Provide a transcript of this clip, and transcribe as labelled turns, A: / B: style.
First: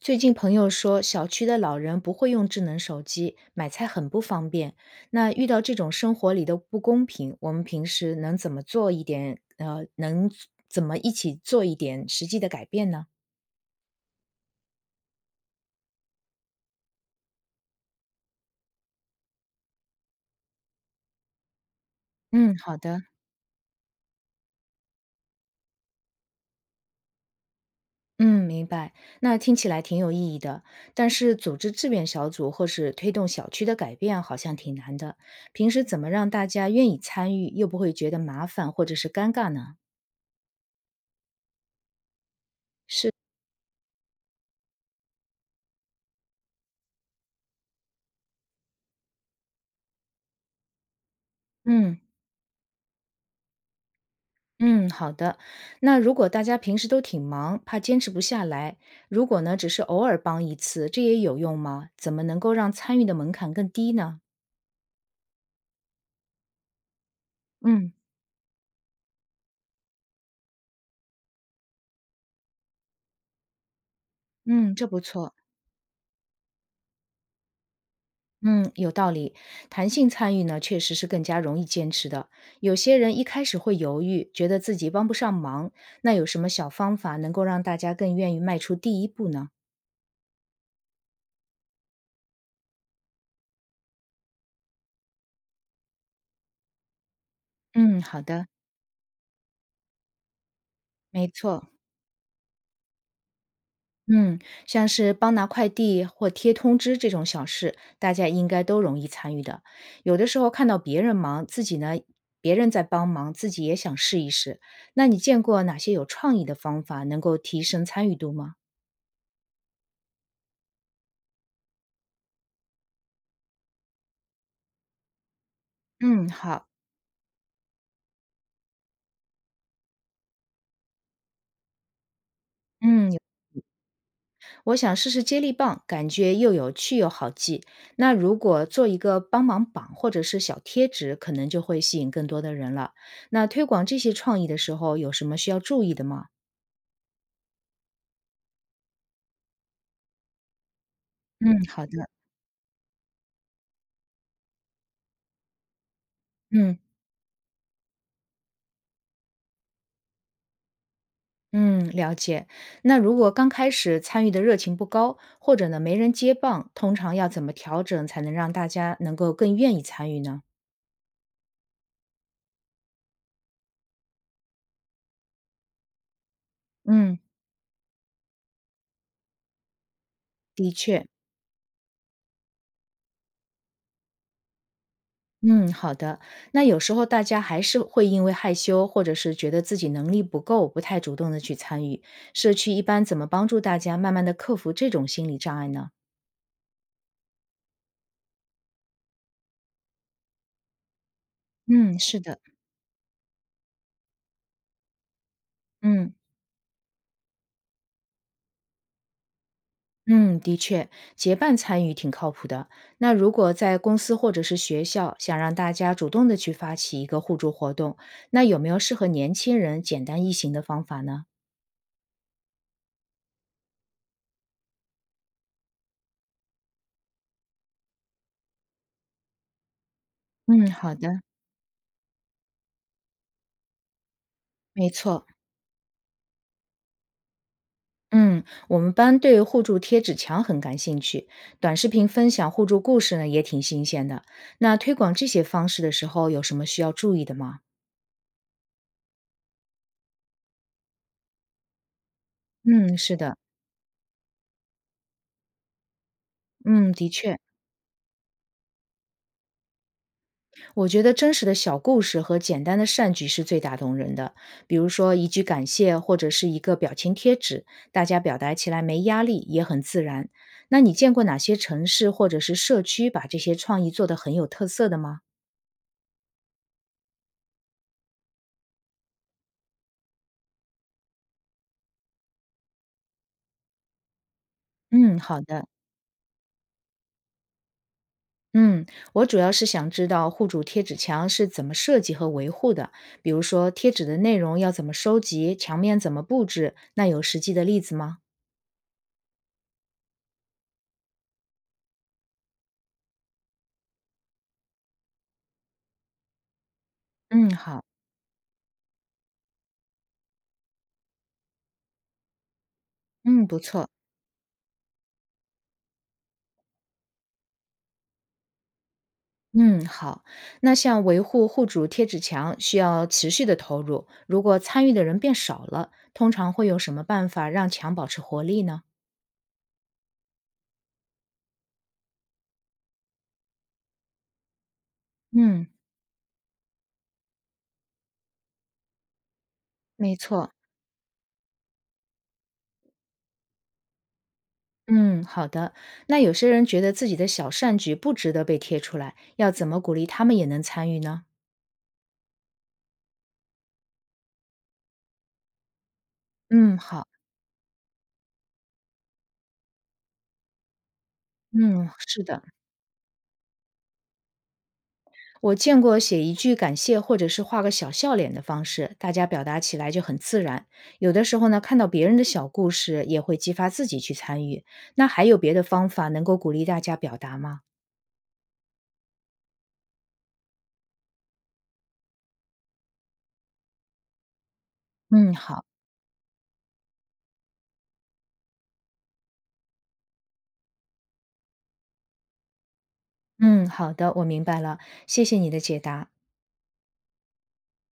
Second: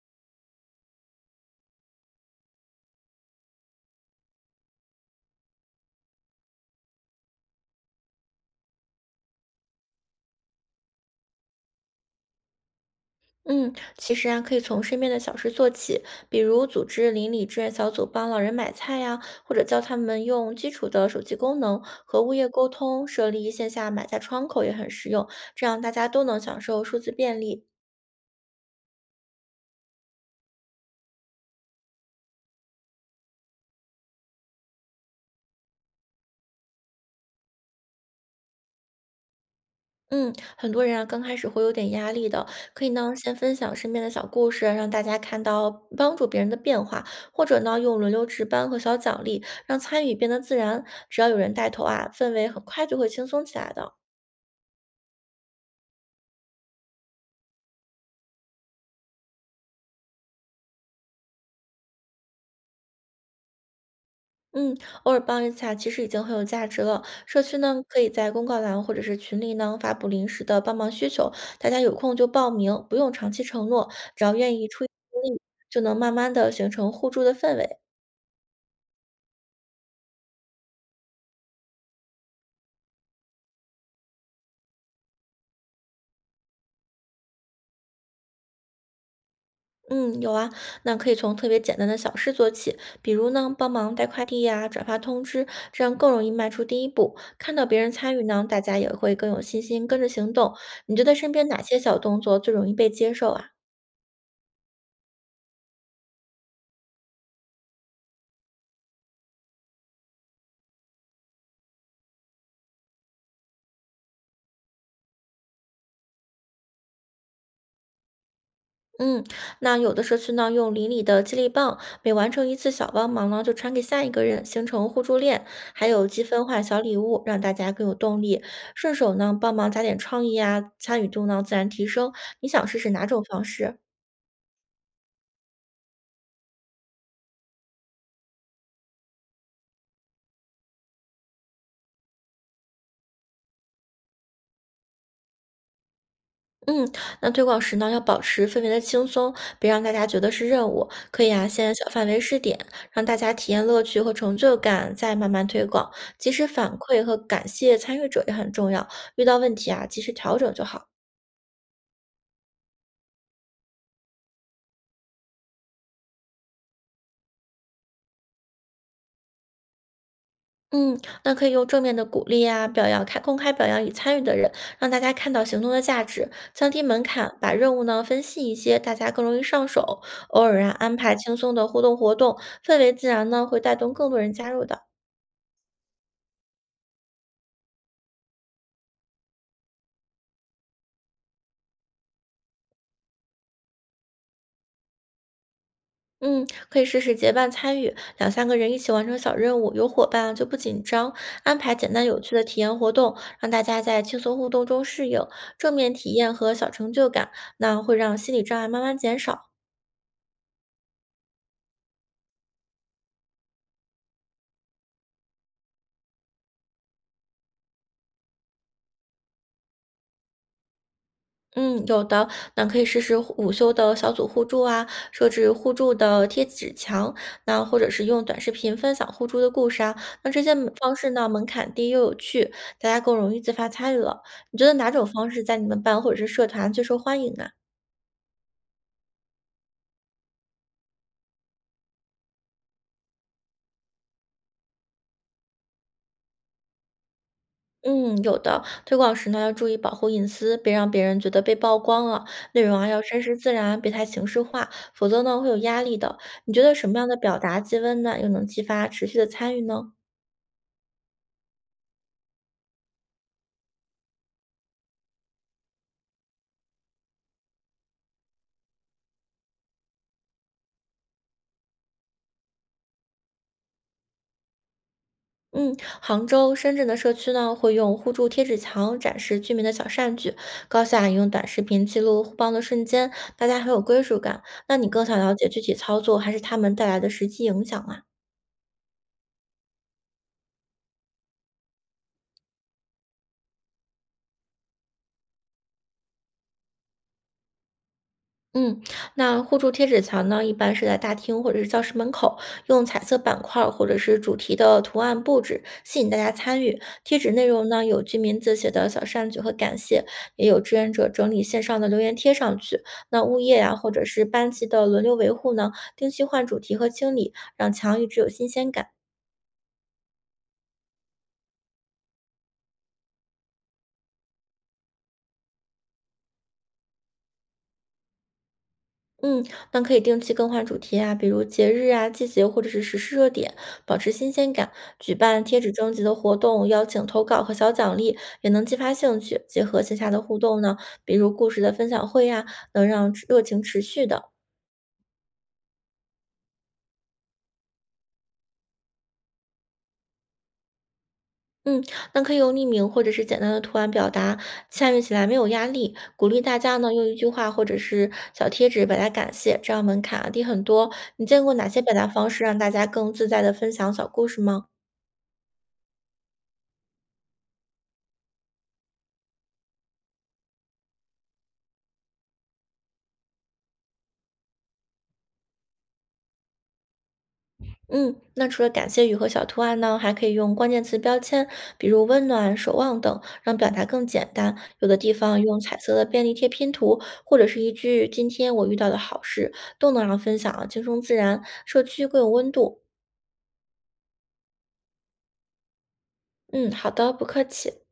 A: 最近朋友说，小区的老人不会用智能手机，买菜很不方便。那遇到这种生活里的不公平，我们平时能怎么做一点？能怎么一起做一点实际的改变呢？
B: 嗯，其实啊，可以从身边的小事做起，比如组织邻里志愿小组帮老人买菜呀，或者教他们用基础的手机功能和物业
A: 嗯，
B: 沟
A: 好的，
B: 通，设立线下买菜窗口也很实用，这样大家都能享受数字便利。
A: 嗯，明白。那听起来挺有意义的，但是组织志愿小组或是推动小区的改变好像挺难的。平时怎么让大家愿意参与，又不会觉得麻烦或者是尴尬呢？
B: 嗯，很多人啊，刚开始会有点压力的，可以
A: 是，
B: 呢，先分享身边的小故事，让大家看到帮助别人的变化，或者呢，用轮流值班和小奖励，让参与变得自然。只要有人带头
A: 嗯。
B: 啊，氛围很快就会轻松起来的。
A: 嗯，好的。那如果大家平时都挺忙，怕坚持不下来，如果呢只是偶尔帮一次，这也有用吗？怎么能够让参与的门槛更低呢？
B: 嗯，偶尔帮一下，其实已经很有价值了。社区呢，
A: 嗯
B: 可以在公告栏或者是群里呢发布临时的帮忙需求，大家有空就报名，不用长期承诺，只要愿意
A: 嗯，
B: 出
A: 这
B: 一
A: 不
B: 份
A: 错。
B: 力，就能慢慢的形成互助的氛围。
A: 嗯，有道理。弹性参与呢，确实是更加容易坚持的。有些人一开始会犹豫，觉得自己帮不上忙，那有什么小方法能够让大家更愿意迈出第一步呢？
B: 嗯，有啊，那可以从特别简单的小事做起，比如呢，帮忙带快递呀、转发通知，这样更容易迈出第一步。看到别人
A: 嗯，
B: 参
A: 好
B: 与
A: 的，
B: 呢，大家也会更有信心跟着行动。你觉得
A: 没
B: 身边哪
A: 错。
B: 些小动作最容易被接受啊？
A: 嗯，像是帮拿快递或贴通知这种小事，大家应该都容易参与的。有的时候看到别人忙，自己呢，别人在帮忙，自己也想试一试。那你见过哪些有创意的方法能够提升参与度吗？
B: 嗯，那有的社区呢，用邻里的接力棒，每完成一次小帮忙呢，就传给下一个人，形成互助链，还有积
A: 嗯，
B: 分化
A: 好，
B: 小礼物，让大家更有动力。顺手呢，帮忙加点创意啊，参与度呢自然提升。你想试试哪
A: 嗯，
B: 种方式？
A: 我想试试接力棒，感觉又有趣又好记。那如果做一个帮忙榜或者是小贴纸，可能就会吸引更多的人了。那推广这些创意的时候，有什么需要注意的吗？
B: 嗯，那推广时呢，要保持氛围的轻松，别让大家觉得是任务。可以啊，
A: 嗯，
B: 先
A: 好
B: 小范
A: 的。
B: 围试点，让大家体验乐趣和成就感，再慢慢推广。及时反
A: 嗯。
B: 馈和感谢参与者也很重要，遇到问题啊，及时调整就好了。
A: 嗯，了解。那如果刚开始参与的热情不高，或者呢没人接棒，通常要怎么调整才能让大家能够更愿意参与呢？
B: 嗯，那可以用正面的鼓励啊，表扬开公开表扬已参与的人，让大家看到行动的价值，降低门
A: 嗯，
B: 槛，把任务呢分细一些，大家更容易上手。偶尔
A: 的
B: 啊，安
A: 确。
B: 排轻松的互动活动，氛围自然呢会带动更多人加入的。
A: 嗯，好的。那有时候大家还是会因为害羞，或者是觉得自己能力不够，不太主动的去参与。社区一般怎么帮助大家慢慢的克服这种心理障碍呢？
B: 嗯，可以试试结伴参与，两三个人一起完成小任务，有伙伴啊就不紧张。安排简
A: 嗯，
B: 单有
A: 是
B: 趣
A: 的。
B: 的体验活动，让大家在轻松互动中适应，正面
A: 嗯。
B: 体验和小成就感，那会让心理障碍慢慢减少。
A: 嗯，的确，结伴参与挺靠谱的。那如果在公司或者是学校，想让大家主动的去发起一个互助活动，那有没有适合年轻人简单易行的方法呢？
B: 嗯，有的，那可以试试互午休的小组互助啊，设置互助的贴纸墙，那或者是用短视频分享互助的故事啊，那这些
A: 嗯，
B: 门
A: 好
B: 方
A: 的，
B: 式呢，门槛低又有趣，大家更容易自发参与了。你觉得
A: 没
B: 哪种
A: 错。
B: 方式在你们班或者是社团最受欢迎呢？
A: 嗯，我们班对互助贴纸墙很感兴趣，短视频分享互助故事呢也挺新鲜的。那推广这些方式的时候，有什么需要注意的吗？
B: 嗯，有的，推广时呢要注意保护隐私，别让别人觉得被曝光了。内容啊
A: 嗯，
B: 要
A: 是
B: 真
A: 的，
B: 实自然，别太形式化，否则呢会有压力的。你觉得什
A: 嗯，
B: 么样
A: 的
B: 的
A: 确。
B: 表达既温暖又能激发持续的参与呢？
A: 我觉得真实的小故事和简单的善举是最打动人的，比如说一句感谢或者是一个表情贴纸，大家表达起来没压力，也很自然。那你见过哪些城市或者是社区把这些创意做得很有特色的吗？
B: 嗯，杭州、深圳的社区呢，会用互助贴纸墙展示居民的小善举；高校啊也用短视频记录互帮的瞬间，大家很有归属感。那你更想
A: 嗯，
B: 了
A: 好
B: 解具
A: 的。
B: 体操作，还是他们带来的实际影响啊？
A: 嗯，我主要是想知道户主贴纸墙是怎么设计和维护的，比如说贴纸的内容要怎么收集，墙面怎么布置，那有实际的例子吗？
B: 嗯，那互助贴纸墙呢，一般是在大厅或者是教室门口，用彩色板块儿或者是主题的图案布置，吸引大家参与。贴纸内
A: 嗯，
B: 容
A: 好，
B: 呢，有居民自写的小善举和感谢，也有志愿者整理线上的留言贴上去。那物
A: 嗯，
B: 业
A: 不
B: 呀、
A: 错。
B: 或者是班级的轮流维护呢，定期换主题和清理，让墙一直有新鲜感。
A: 嗯，好。那像维护户主贴纸墙需要持续的投入，如果参与的人变少了，通常会有什么办法让墙保持活力呢？
B: 嗯，那可以定期更换主题啊，比如节日啊、季节或者是时事热点，保持新鲜感。举办贴
A: 嗯，
B: 纸征集的活动，邀请投稿和小奖励，也能激发兴趣。结合线下
A: 没
B: 的互
A: 错。
B: 动呢，比如故事的分享会呀、能让热情持续的。
A: 嗯，好的。那有些人觉得自己的小善举不值得被贴出来，要怎么鼓励他们也能参与呢？
B: 嗯，那可以用匿名或者是简单的图案表达，参与起来没有压力。鼓励大
A: 嗯，
B: 家呢
A: 好。
B: 用一句话或者是小贴纸表达感谢，这样门槛啊低很多。你见过哪些
A: 嗯，
B: 表达
A: 是
B: 方
A: 的。
B: 式让大家更自在的分享小故事吗？
A: 我见过写一句感谢或者是画个小笑脸的方式，大家表达起来就很自然。有的时候呢，看到别人的小故事，也会激发自己去参与。那还有别的方法能够鼓励大家表达吗？
B: 嗯，那除了感谢语和小图案呢，还可以用关键词标签，比如温暖、守望等，让表达更简单。有的地
A: 嗯，
B: 方用
A: 好，
B: 彩色的便利贴拼图，或者是一句“今天我遇到的好事”，都能让分享啊轻松自然，社区更有温度。
A: 嗯，好的，我明白了，谢谢你的解答。
B: 嗯，好的，不客气。